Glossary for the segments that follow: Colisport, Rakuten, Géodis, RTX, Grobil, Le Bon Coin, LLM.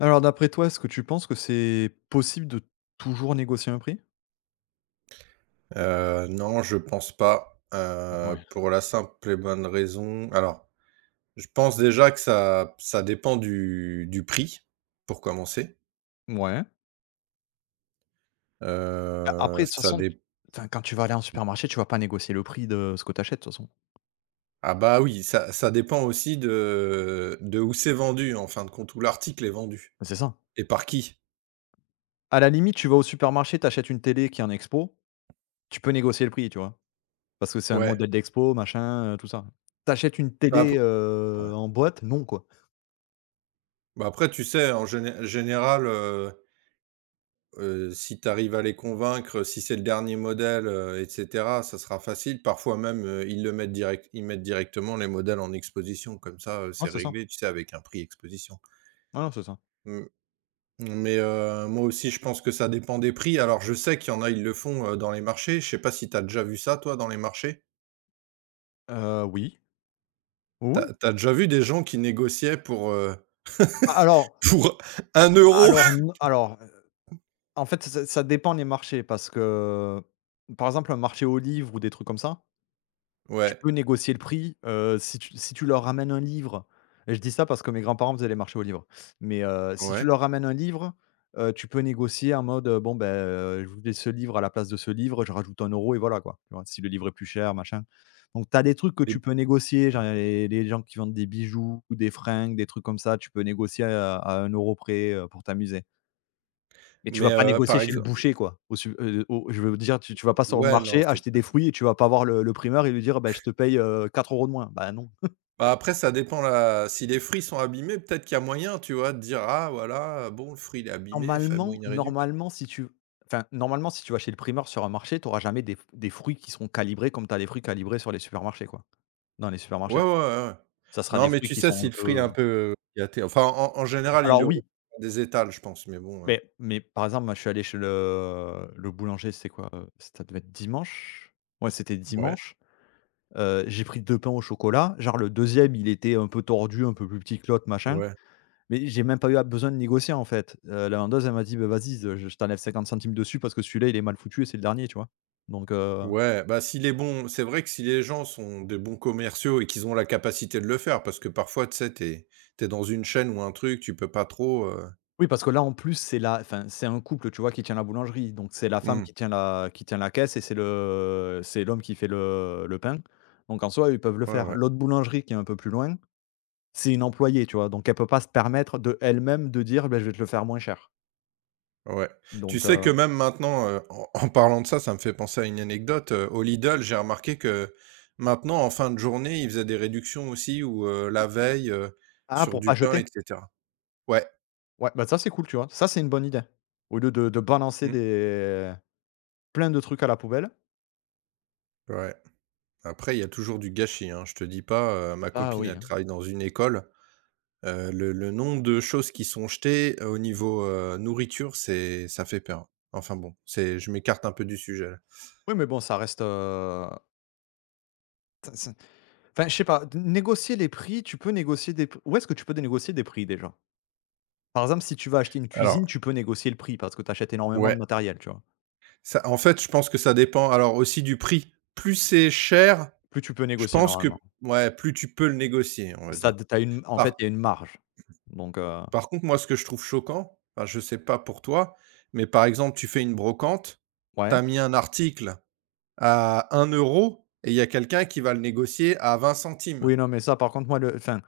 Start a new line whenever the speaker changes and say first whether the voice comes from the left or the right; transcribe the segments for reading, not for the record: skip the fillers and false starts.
left: Alors d'après toi, est-ce que tu penses que c'est possible de toujours négocier un prix?
right: Non, je pense pas,
left: Ouais.
right: pour la simple et bonne raison alors, je pense déjà que ça dépend du prix, pour commencer.
left: Ouais. A après de toute
right: Ça
left: façon,
right: dé
left: enfin quand tu vas aller en supermarché, tu vas pas négocier le prix de ce que tu achètes de toute façon.
right: Ah bah, oui, ça dépend aussi de où c'est vendu, en fin de compte, où l'article est vendu
left: C'est ça.
right: et par qui.
left: À la limite, tu vas au supermarché, tu achètes une télé qui est en expo, tu peux négocier le prix, tu vois? Parce que c'est un
right: Ouais,
left: modèle d'expo, machin, tout ça. T'achètes une
right: bah, ap
left: télé,
right: ouais.
left: en boîte, non, quoi.
right: Bah, après, tu sais, en général, euh, si tu arrives à les convaincre, si c'est le dernier modèle, et cetera, ça sera facile. Parfois même, ils mettent directement les modèles en exposition comme ça,
left: Ah,
right: c'est
left: c'est ça.
right: réglé, tu sais, avec un prix exposition.
left: Ah non, c'est ça.
right: Mmh, mais moi aussi, je pense que ça dépend des prix. Alors je sais qu'il y en a, ils le font, dans les marchés. Je sais pas si tu as déjà vu ça toi dans les marchés?
left: Oui. Oui,
right: T'as
left: oui.
right: as déjà vu des gens qui négociaient pour,
left: alors
right: pour un euro
left: alors non alors en fait, ça dépend les marchés parce que, par exemple, un marché aux livres ou des trucs comme ça, tu
right: Ouais,
left: peux négocier le prix. Si tu leur ramènes un livre, et je dis ça parce que mes grands-parents faisaient les marchés aux livres, mais si tu
right: ouais,
left: leur ramènes un livre, tu peux négocier en mode, «Bon, ben je voulais ce livre à la place de ce livre, je rajoute un euro et voilà, quoi». Tu vois? Si le livre est plus cher, machin. Donc tu as des trucs que
right: et
left: tu peux négocier,
right: ouais,
left: genre les gens qui vendent des bijoux ou des fringues, des trucs comme ça, tu peux négocier à 1 € près, pour t'amuser. Mais tu
right: mais
left: vas pas négocier
right: par
left: chez le
right: exemple,
left: boucher, quoi. Au je veux dire, tu vas pas sur le
right: ouais, non,
left: marché
right: c'est
left: acheter des fruits et tu vas pas voir le primeur et lui dire: «Bah, je te paye, 4 € de moins». Bah, non.
right: bah, après ça dépend là. Si les fruits sont abîmés, peut-être qu'il y a moyen, tu vois, de dire: «Ah voilà, bon le fruit il est abîmé, fais-moi
left: Normalement
right: une réduc».
left: normalement, si tu enfin, normalement, si tu vas chez le primeur sur un marché, tu auras jamais des fruits qui seront calibrés comme tu as les fruits calibrés sur les supermarchés, quoi, dans les supermarchés.
right: Ouais, ouais, ouais, ouais.
left: Ça sera
right: Non,
left: des
right: mais
left: fruits
right: tu
left: qui
right: sais
left: sont
right: si
left: un
right: le fruit est
left: peu
right: un peu gâté enfin en général ils
left: alors
right: le retirent
left: oui,
right: des étals je pense, mais bon,
left: mais par exemple, moi, je suis allé chez le boulanger, c'est quoi, heu? Ça devait être dimanche. Ouais, c'était
right: ouais,
left: dimanche. J'ai pris 2 pains au chocolat, genre le deuxième il était un peu tordu, un peu plus petit que l'autre machin,
right: ouais,
left: mais j'ai même pas eu besoin de négocier en fait. La vendeuse elle m'a dit: «Bah vas-y, je t'enlève 0,50 € dessus parce que celui-là il est mal foutu et c'est le dernier», tu vois? Donc heu,
right: ouais, bah, s'il est bon c'est vrai que si les gens sont des bons commerciaux et qu'ils ont la capacité de le faire parce que parfois tu sais, t'es es dans une chaîne ou un truc, tu peux pas trop,
left: oui parce que là en plus c'est la enfin c'est un couple tu vois qui tient la boulangerie, donc c'est la femme
right: mmh,
left: qui tient la caisse et c'est le c'est l'homme qui fait le pain, donc en soi ils peuvent le
right: ouais,
left: faire.
right: ouais.
left: L'autre boulangerie qui est un peu plus loin, c'est une employée tu vois? Donc elle peut pas se permettre de elle-même de dire: «Beh je vais te le faire moins cher»,
right: Ouais. Tu
left: donc
right: sais
left: heu.
right: que même maintenant, en parlant de ça, ça me fait penser à une anecdote, au Lidl, j'ai remarqué que maintenant, en fin de journée, ils faisaient des réductions aussi ou, la veille,
left: Ah,
right: sur
left: pour
right: du
left: pas
right: pain
left: jeter?
right: et cetera. Ouais,
left: Ouais, bah, ça, c'est cool, tu vois? Ça, c'est une bonne idée. Au lieu de balancer
right: mmh,
left: des plein de trucs à la poubelle.
right: ouais. Après, il y a toujours du gâchis, hein, je te dis pas, ma
left: Ah
right: copine,
left: oui,
right: elle
left: hein.
right: travaille dans une école, le nombre de choses qui sont jetées, au niveau, nourriture, c'est ça fait peur. Enfin bon, c'est je m'écarte un peu du sujet là.
left: Oui, mais bon, ça reste, t c'est enfin, je sais pas, d négocier les prix, tu peux négocier des p où est-ce que tu peux négocier des prix déjà? Par exemple, si tu vas acheter une
right: Alors
left: cuisine, tu peux négocier le prix parce que tu achètes énormément de
right: ouais.
left: matériel, tu vois?
right: Ça, en fait, je pense que ça dépend alors aussi du prix. Plus c'est cher,
left: Plus tu peux
right: je
left: négocier
right: pense
left: normalement.
right: que ouais, plus tu peux le négocier, on va
left: Ça
right: dire.
left: t'as une en fait, il y
right: Par
left: a une marge. Donc, heu,
right: par contre, moi, ce que je trouve choquant, enfin, je sais pas pour toi, mais par exemple, tu fais une brocante, tu
left: ouais.
right: as mis un article à un euro et il y a quelqu'un qui va le négocier à 20 centimes.
left: Oui, non, mais ça, par contre, moi, le enfin,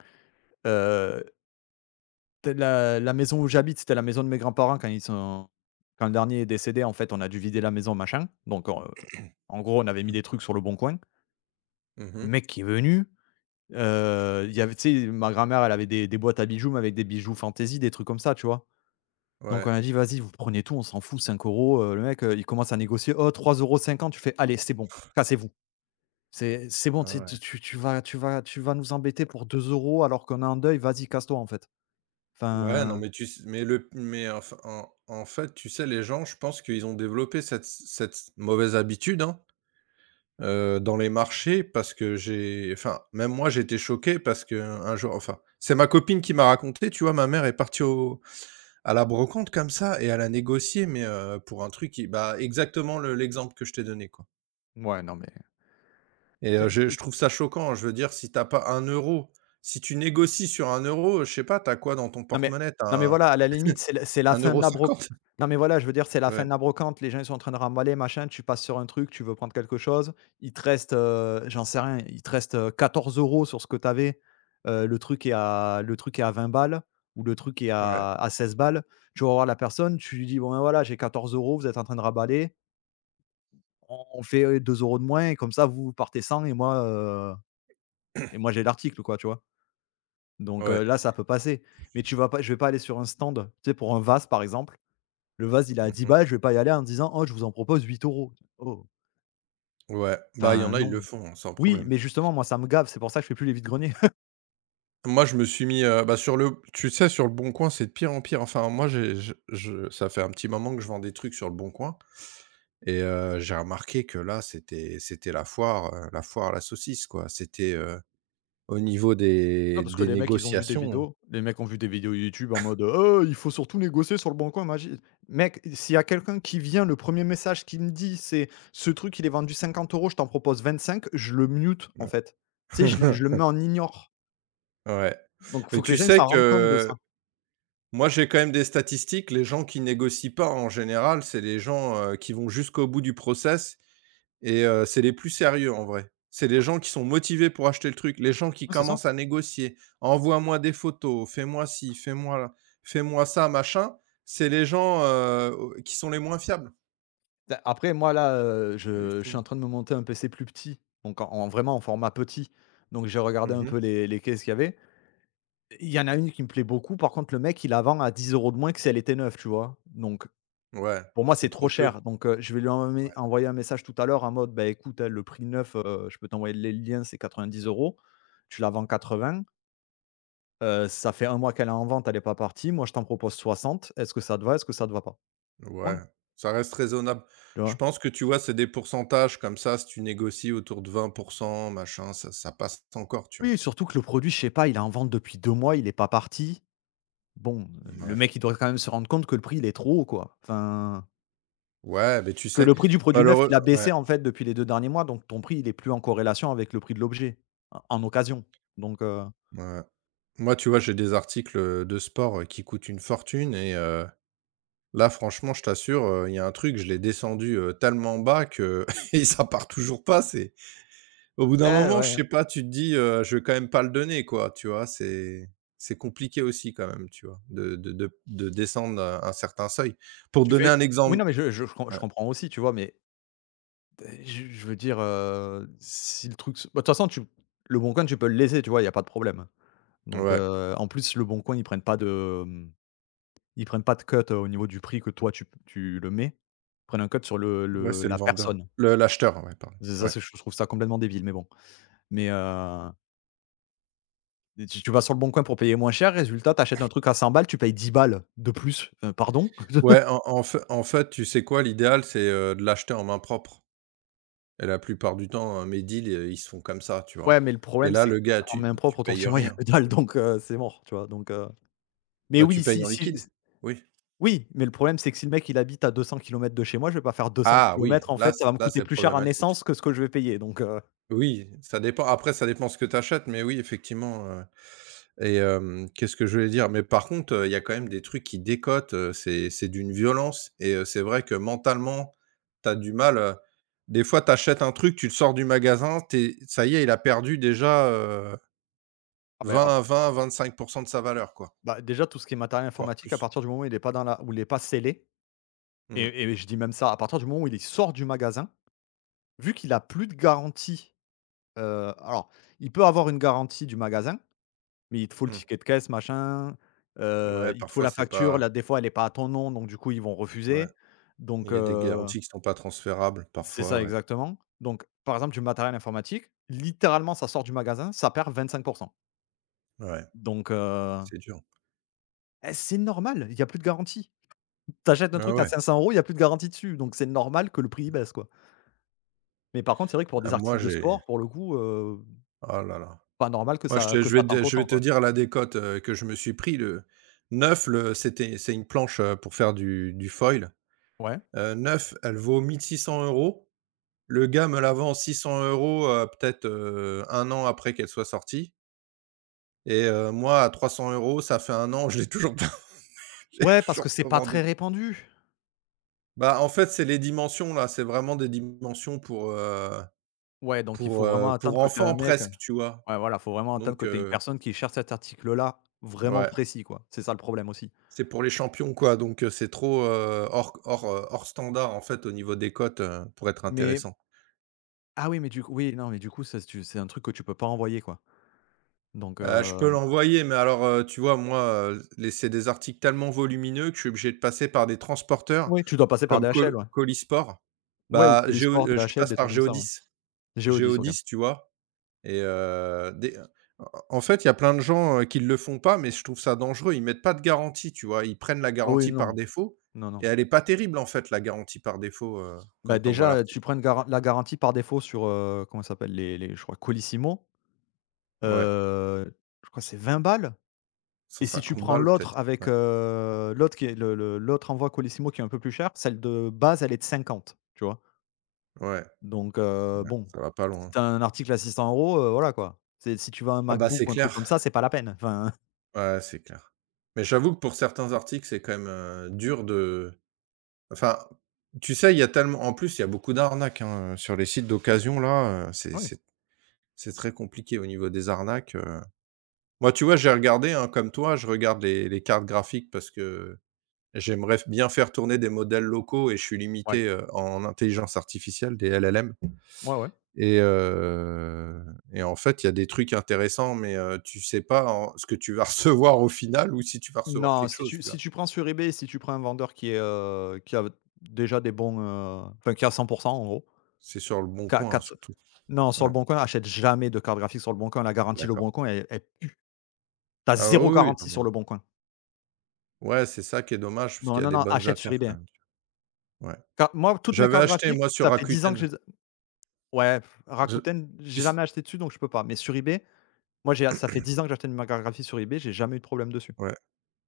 left: T la maison où j'habite, c'était la maison de mes grands-parents quand ils sont quand le dernier est décédé, en fait, on a dû vider la maison, machin. En gros, on avait mis des trucs sur le bon coin. Le
right: Mmh.
left: mec qui est venu, il y avait tu sais, ma grand-mère, elle avait des boîtes à bijoux, mais avec des bijoux fantaisie, des trucs comme ça, tu vois? Donc
right: Ouais.
left: on a dit: «Vas-y, vous prenez tout, on s'en fout, 5 €». Le mec, il commence à négocier: «Oh, 3,50 €». Tu fais: «Allez, c'est bon, cassez-vous. C'est bon, tu
right: Ah
left: sais, tu
right: ouais.
left: tu tu vas tu vas tu vas nous embêter pour 2 € alors qu'on est en deuil, vas-y, casse-toi, en fait».
right: Ouais, non,
left: Enfin,
right: mais tu s mais enf en fait, tu sais, les gens, je pense qu'ils ont développé cette mauvaise habitude, hein. Dans les marchés parce que j'ai enfin, même moi, j'ai été choqué parce que un jour enfin, c'est ma copine qui m'a raconté, tu vois? Ma mère est partie au à la brocante comme ça et elle a négocié, mais pour un truc qui bah, exactement le l'exemple que je t'ai donné, quoi.
left: ouais, non, mais
right: Et je trouve ça choquant. Je veux dire, si t'as pas un euro, si tu négocies sur un euro, je sais pas, t'as quoi dans ton
left: non mais
right: porte-monnaie? Tu as
left: voilà, à la limite, c'est la
right: un
left: fin de
right: euro
left: la broc.
right: cinquante
left: Non mais voilà, je veux dire, c'est la fin
right: Ouais,
left: de la brocante, les gens, ils sont en train de remballer, machin, tu passes sur un truc, tu veux prendre quelque chose, il te reste, j'en sais rien, il te reste, 14 € sur ce que tu avais, le truc est à 20 balles ou le truc est
right: ouais,
left: à 16 balles. Tu vas voir la personne, tu lui dis: «Bon, ben, voilà, j'ai 14 €, vous êtes en train de remballer, on fait, 2 € de moins et comme ça, vous, partez sans et moi, et moi j'ai l'article», quoi, tu vois? Donc
right: ouais.
left: là, ça peut passer. Mais tu vas pas, je vais pas aller sur un stand, tu sais, pour un vase, par exemple. Le vase, il est à 10
right: Mmh.
left: balles, je vais pas y aller en disant: «Oh, je vous en propose 8 euros». Oh,
right: Ouais, bah, il y
left: enfin
right: en a, ils le
left: non.
right: font, hein, sans
left: Oui,
right: problème.
left: mais justement, moi, ça me gave, c'est pour ça que je fais plus les vides-greniers.
right: Moi, je me suis mis, bah, sur le tu sais, sur Le Bon Coin, c'est de pire en pire. Enfin, moi, j'ai je ça fait un petit moment que je vends des trucs sur Le Bon Coin. Et j'ai remarqué que là, c'était la foire à la saucisse, quoi. C'était, au niveau
left: Ouais,
right: des
left: parce que
right: des
left: les mecs, ils ont vu des
right: négociations.
left: vidéos. Les mecs ont vu des vidéos YouTube en mode, «Oh, il faut surtout négocier sur le bon coin, magi». Mec, s'il y a quelqu'un qui vient, le premier message qu'il me dit, c'est: «Ce truc, il est vendu 50 euros, je t'en propose 25», je le mute, en
right: Ouais.
left: fait. Tu sais, je le mets en ignore.
right: Ouais.
left: Donc faut
right: Mais
left: que les
right: tu
left: gens, ils
right: sais
left: s'en rendent compte de
right: que
left: ça.
right: moi, j'ai quand même des statistiques. Les gens qui négocient pas, en général, c'est les gens, qui vont jusqu'au bout du process. Et c'est les plus sérieux en vrai. C'est les gens qui sont motivés pour acheter le truc, les gens qui
left: Ouais, c'est ça.
right: commencent à négocier: «Envoie-moi des photos, fais-moi ci, fais-moi là, fais-moi ça, machin». C'est les gens, au qui sont les moins fiables.
left: Bah, après moi là,
right: C'est
left: je suis en
right: hallucinant.
left: train de me monter un PC plus petit, donc en vraiment en format petit, donc j'ai regardé un
right: Mmh.
left: peu les caisses qu'il y avait. Il y en a une qui me plaît beaucoup, par contre le mec il la vend à 10 € de moins que si elle était neuve, tu vois? Donc
right: Ouais,
left: pour moi c'est
right: c'est
left: trop
right: trop
left: cher,
right: peu.
left: donc je vais lui envoyer un message tout à l'heure en mode: «Bah écoute, hein, le prix neuf, je peux t'envoyer les liens, c'est 90 euros. Tu la vends 80, ça fait 1 mois qu'elle est en vente, elle est pas partie. Moi je t'en propose 60. Est-ce que ça te va? Est-ce que ça te va pas?»
right: Ouais, ouais,
left: Point,
right: ça reste raisonnable.
left: tu
right: Je
left: vois?
right: pense que, tu vois, c'est des pourcentages comme ça, si tu négocies autour de 20 machin, ça passe encore, tu vois?
left: Oui, surtout que le produit, je sais pas, il est en vente depuis 2 mois, il est pas parti. Bon, le
right: Ouais.
left: mec, il doit quand même se rendre compte que le prix, il est trop haut, quoi. Enfin,
right: Ouais, mais tu
left: que
right: sais,
left: le prix du produit neuf, il
right: malheureux
left: a
right: ouais.
left: baissé, en fait, depuis les 2 derniers mois, donc ton prix, il est plus en corrélation avec le prix de l'objet, en occasion, donc
right: Ouais. Moi, tu vois, j'ai des articles, de sport, qui coûtent une fortune. Et là, franchement, je t'assure, il y a un truc, je l'ai descendu, tellement bas que et ça part toujours pas. C'est Au bout d'un
left: ouais,
right: moment, je
left: ouais,
right: sais pas, tu te dis, «Je vais quand même pas le donner», quoi, tu vois? C'est compliqué aussi quand même, tu vois, de descendre, un certain seuil. Pour te
left: tu
right: donner
left: fais
right: un
left: oui,
right: exemple
left: non, mais je je je com
right: ouais,
left: je comprends aussi, tu vois? Mais je veux dire, si le truc se bah, de toute façon, tu, le Bon Coin, tu peux le laisser, tu vois? Il y a pas de problème, donc
right: ouais,
left: en plus, le Bon Coin, ils prennent pas de, ils prennent pas de cut, au niveau du prix que toi tu le mets. Ils prennent un cut sur
right: ouais,
left: le
right: c'est le
left: la
right: vendeur.
left: personne.
right: Le L'acheteur, ouais, pardon.
left: C'est ça,
right: Ouais.
left: c'est, je trouve ça complètement débile, mais bon. Mais, tu vas sur le bon coin pour payer moins cher, résultat, t'achètes un truc à 100 balles, tu payes 10 balles de plus. Pardon?
right: Ouais, en fait, tu sais quoi? L'idéal, c'est, de l'acheter en main propre. Et la plupart du temps, mes deals, ils se font comme ça, tu vois?
left: Ouais, mais le
right: Et
left: problème,
right: là,
left: c'est
right: le gars,
left: qu'en
right: tu
left: main propre,
right: tu
left: autour de
right: payes
left: chez moi, il y a
right: rien,
left: que
right: tu
left: dalle,
right: payes
left: donc, c'est mort, tu vois? Donc, mais
right: bah, tu
left: oui,
right: payes
left: si
right: en
left: si s
right: liquide, oui.
left: oui, mais le problème, c'est que si le mec, il habite à 200 kilomètres de chez moi, je vais pas faire 200
right: Ah oui,
left: kilomètres, en fait, ça va me
right: là
left: coûter
right: c'est
left: plus cher en
right: problématique.
left: essence que ce que je vais payer, donc,
right: Oui, ça dépend après ça dépend ce que tu achètes, mais oui effectivement, qu'est-ce que je voulais dire? Mais par contre, il y a quand même des trucs qui décotent, c'est d'une violence. Et c'est vrai que mentalement, tu as du mal, des fois tu achètes un truc, tu le sors du magasin, tu es ça y est, il a perdu déjà,
left: ah, ben.
right: 20-20-25 de sa valeur quoi,
left: Bah, déjà, tout ce qui est matériel
right: voire
left: informatique, à
right: plus.
left: partir du moment où il est pas scellé,
right: Mmh,
left: et je dis même ça, à partir du moment où il sort du magasin, vu qu'il a plus de garantie, alors il peut avoir une garantie du magasin, mais il te faut le
right: mmh.
left: ticket de caisse, machin,
right: Ouais,
left: il te faut
right: parfois
left: la
right: c'est
left: facture,
right: pas
left: là, des fois, elle est pas à ton nom, donc du coup, ils vont
right: ouais,
left: refuser. Donc
right: il y a des garanties qui sont pas transférables
left: c'est
right: parfois,
left: ça,
right: ouais.
left: exactement. Donc par exemple, du matériel informatique, littéralement, ça sort du magasin, ça perd 25.
right: Ouais,
left: Donc
right: c'est dur.
left: eh, c'est normal, il y a plus de garantie. T'achètes un
right: Ah
left: truc à
right: ouais.
left: 500 euros, il y a plus de garantie dessus, donc c'est normal que le prix, il baisse, quoi. Mais par contre, c'est vrai que pour
right: Bah,
left: des
right: moi
left: articles de
right: j'ai
left: sport, pour le coup,
right: oh là là.
left: pas normal que
right: Moi je
left: ça
right: te
left: que
right: je
left: ça
right: vais te
left: tanque
right: je vais
left: autant,
right: te
left: quoi.
right: dire la décote, que je me suis pris le 9 le c'était c'est une planche, pour faire du foil.
left: Ouais.
right: 9 elle vaut 1 600 €. Le gars me la vend 600 €, peut-être, 1 an après qu'elle soit sortie. Et moi à 300 € ça fait un an, je l'ai toujours pas je l'ai
left: Ouais, parce que
right: toujours
left: c'est
right: pas
left: pas très
right: vendu.
left: répandu.
right: Bah, en fait, c'est les dimensions là, c'est vraiment des dimensions
left: Ouais, donc il faut vraiment
right: pour
left: attendre que tu aies un
right: enfants
left: mec
right: presque, tu vois?
left: ouais, voilà, faut vraiment attendre
right: Donc
left: que tu aies une personne qui cherche cet article-là vraiment
right: ouais,
left: précis, quoi. C'est ça le problème aussi.
right: c'est pour les champions quoi, donc c'est trop, hors standard en fait au niveau des cotes, pour être
left: Mais
right: intéressant.
left: ah oui, mais du coup oui, non, mais du coup, ça, tu c'est un truc que tu peux pas envoyer, quoi. Donc
right: Je peux l'envoyer, mais alors, tu vois moi, les c'est des articles tellement volumineux que je suis obligé de passer par des transporteurs
left: oui. Tu dois passer par
right: comme Co
left: DHL, ouais.
right: Colisport.
left: Ouais, ou
right: Bah, Géo
left: Colisport,
right: je
left: DHL,
right: passe
left: des
right: par
left: trucs comme ça, ouais.
right: Géodis.
left: Géodis, 10, OK.
right: Géodis, tu vois? Et des en fait, il y a plein de gens, qui ne le font pas, mais je trouve ça dangereux. Ils mettent pas de garantie, tu vois? Ils prennent la
left: Ah oui,
right: garantie par
left: non.
right: défaut
left: Non,
right: et
left: non.
right: elle est pas terrible, en fait, la garantie par défaut,
left: Bah,
right: quand tu envoies
left: déjà, tu
right: l'article.
left: prends une garan la garantie par défaut sur, comment ça s'appelle? Les je crois Colissimo,
right: Ouais,
left: heu, je crois que c'est 20 balles.
right: cent
left: Et si tu
right: cinquante
left: prends
right: balles
left: l'autre
right: peut-être?
left: avec,
right: Ouais,
left: l'autre qui est le l'autre envoi Colissimo qui est un peu plus cher, celle de base, elle est de 50, tu vois?
right: ouais,
left: Donc
right: ouais,
left: bon,
right: ça va pas
left: si
right: loin.
left: tu un article à 600 €, voilà quoi. C'est si tu veux un
right: Ah bah,
left: MacBook
right: c'est
left: ou un truc
right: clair.
left: comme ça, c'est pas la peine, enfin.
right: Ouais, c'est clair. Mais j'avoue que pour certains articles, c'est quand même, dur de enfin, tu sais, il y a tellement en plus, il y a beaucoup d'arnaques, hein, sur les sites d'occasion là,
left: Oui,
right: c'est très compliqué au niveau des arnaques. Moi, tu vois, j'ai regardé, hein, comme toi, je regarde les cartes graphiques parce que j'aimerais f bien faire tourner des modèles locaux et je suis
left: ouais,
right: limité, en intelligence artificielle, des LLM.
left: ouais, ouais.
right: Et en fait, il y a des trucs intéressants, mais tu sais pas en ce que tu vas recevoir au final ou si tu vas recevoir
left: Non,
right: quelque
left: si
right: chose,
left: tu
right: tu vois?
left: prends sur eBay, si tu prends un vendeur qui est, qui a déjà des bons, enfin qui est à 100 en gros,
right: C'est sur Le Bon Coin,
left: qui a
right: hein, surtout.
left: Non, sur le
right: Ouais,
left: bon coin, achète jamais de carte graphique sur le bon coin. La garantie
right: d'accord.
left: Leboncoin, elle elle T'as
right: Ah
left: zéro
right: oui, oui, non
left: garantie
right: mais
left: sur le bon coin.
right: ouais, c'est ça qui est dommage parce
left: Non,
right: qu'il y a
left: non,
right: des
left: non,
right: bonnes
left: achète
right: affaires
left: sur eBay,
right: quand
left: hein.
right: même, ouais.
left: Car moi, toutes mes
right: J'avais
left: cartes
right: acheté,
left: graphiques,
right: moi, sur
left: ça fait 10 ans que je
right: Rakuten.
left: les ai. Ouais, pff,
right: Je
left: Rakuten,
right: tu
left: j'ai
right: s
left: jamais acheté dessus, donc je peux pas. Mais sur eBay, moi, j'ai ça fait 10 ans que j'achète ma carte graphique sur eBay, j'ai jamais eu de problème dessus.
right: Ouais.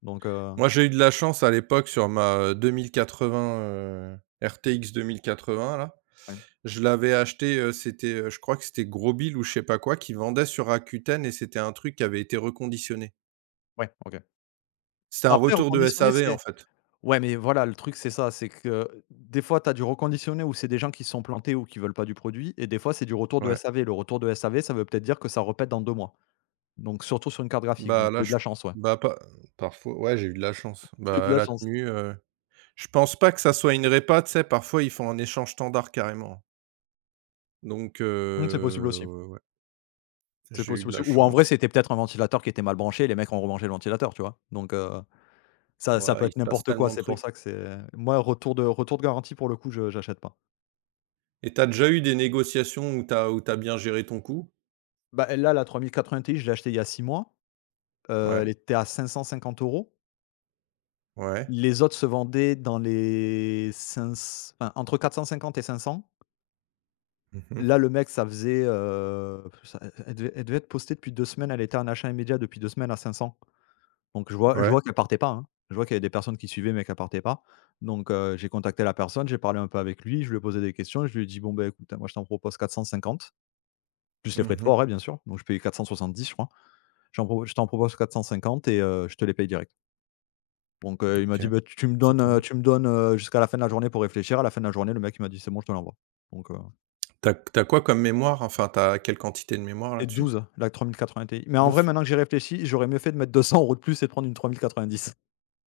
left: Donc
right: Moi, j'ai eu de la chance à l'époque sur ma, deux 2080, RTX quatre-vingts là.
left: ouais,
right: Je l'avais acheté, je crois que c'était Grobil ou je sais pas quoi qui vendait sur Rakuten et c'était un truc qui avait été reconditionné.
left: ouais, OK.
right: C'était un
left: Après
right: retour de
left: reconditionner,
right: SAV en
left: c'est,
right: fait.
left: ouais, mais voilà, le truc, c'est ça, c'est que des fois, tu as du reconditionné où c'est des gens qui se sont plantés ou qui veulent pas du produit et des fois, c'est du retour de
right: Ouais.
left: SAV. Le retour de SAV, ça veut peut-être dire que ça repète dans 2 mois. Donc surtout sur une carte graphique,
right: Bah
left: donc tu
right: là,
left: as eu de
right: je
left: la chance, ouais.
right: bah pas parfois ouais, j'ai eu de la chance.
left: Tu as eu de
right: Bah, elle
left: la
right: a
left: chance.
right: tenu, je pense pas que ça soit une répa, tu sais? Parfois, ils font un échange standard carrément. Donc
left: Mmh,
right: ouais,
left: c'est
right: j'ai eu
left: possible
right: de
left: aussi
right: la
left: ou en vrai,
right: chance.
left: c'était peut-être un ventilateur qui était mal branché, les mecs ont remangé le ventilateur, tu vois? Donc ça peut
right: Ouais, il
left: être
right: se passe
left: n'importe quoi,
right: tellement de
left: c'est pour
right: trucs.
left: ça que c'est moi, retour de garantie, pour le coup, je j'achète pas.
right: Et tu as déjà eu des négociations où tu as bien géré ton coup?
left: Bah, elle là, la 3080 Ti, je l'ai achetée il y a 6 mois, elle
right: Ouais,
left: était à 550 euros.
right: ouais.
left: Les autres se vendaient dans les cinq c enfin, entre 450 et 500.
right: Mmh.
left: Là, le mec, ça faisait, ça elle devait être postée depuis 2 semaines, elle était en achat immédiat depuis 2 semaines à 500. Donc je
right: Ouais.
left: vois qu'elle partait pas, hein. Je vois qu'il y avait des personnes qui suivaient, mais qu'elle partait pas. Donc j'ai contacté la personne, j'ai parlé un peu avec lui, je lui ai posé des questions, je lui ai dit: «Bon, ben écoute, moi je t'en propose 450 plus les frais de
right: Mmh.
left: forêt, bien sûr». Donc je paye payais 470, je crois. J'en propo «Je t'en propose 450 et je te les paye direct». Donc il m'a
right: OK,
left: dit: «Bah, tu me
right: c'est
left: donnes,
right: pas mal.
left: jusqu'à la fin de la journée pour réfléchir». À la fin de la journée, le mec il m'a dit: «C'est bon, je te l'envoie». Donc
right: T'as quoi comme mémoire? Enfin, t'as quelle quantité de mémoire
left: et
right: là-dessus?
left: douze, la 3080 Ti. Mais en vrai,
right: Douze.
left: maintenant que j'ai réfléchi, j'aurais mieux fait de mettre 200 € de plus et de prendre une 3090.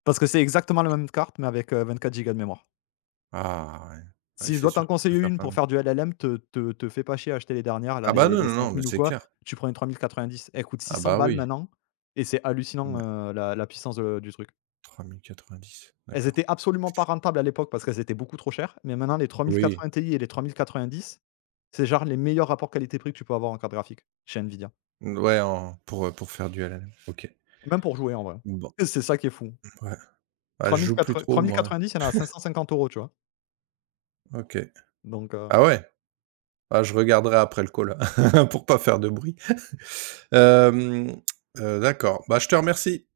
left: Parce que c'est exactement la même carte, mais avec, 24 gigas de mémoire.
right: Ah ouais. Ouais,
left: Si je
right: c'est
left: dois t'en
right: sûr que tu peux
left: conseiller
right: faire
left: une
right: pas
left: pour
right: mal.
left: faire du LLM, te fais pas chier à acheter les dernières là,
right: Ah bah,
left: les
right: non,
left: les
right: non, non, mais
left: 5000 ou
right: c'est
left: quoi,
right: clair.
left: tu prends une 3090. Elles coûtent
right: Ah
left: 600
right: bah,
left: balles
right: oui.
left: maintenant et c'est hallucinant, la puissance de du truc.
right: Ouais, dix
left: Elles étaient
right: d'accord.
left: absolument pas rentables à l'époque parce qu'elles étaient beaucoup trop chères, mais maintenant les
right: Oui.
left: 3080 Ti et les 3090, c'est genre les meilleurs rapports qualité-prix que tu peux avoir en carte graphique chez Nvidia.
right: Ouais, pour faire du LLM. OK.
left: Même pour jouer en vrai.
right: Bon,
left: Et c'est ça qui est fou.
right: ouais. Bah, je joue plus
left: 3080
right: trop moi.
left: 3090, il y en a à 550 euros, tu vois?
right: OK.
left: Donc.
right: Ah ouais? Ah, je regarderai après le call pour pas faire de bruit. Hem, d'accord. Bah, je te remercie.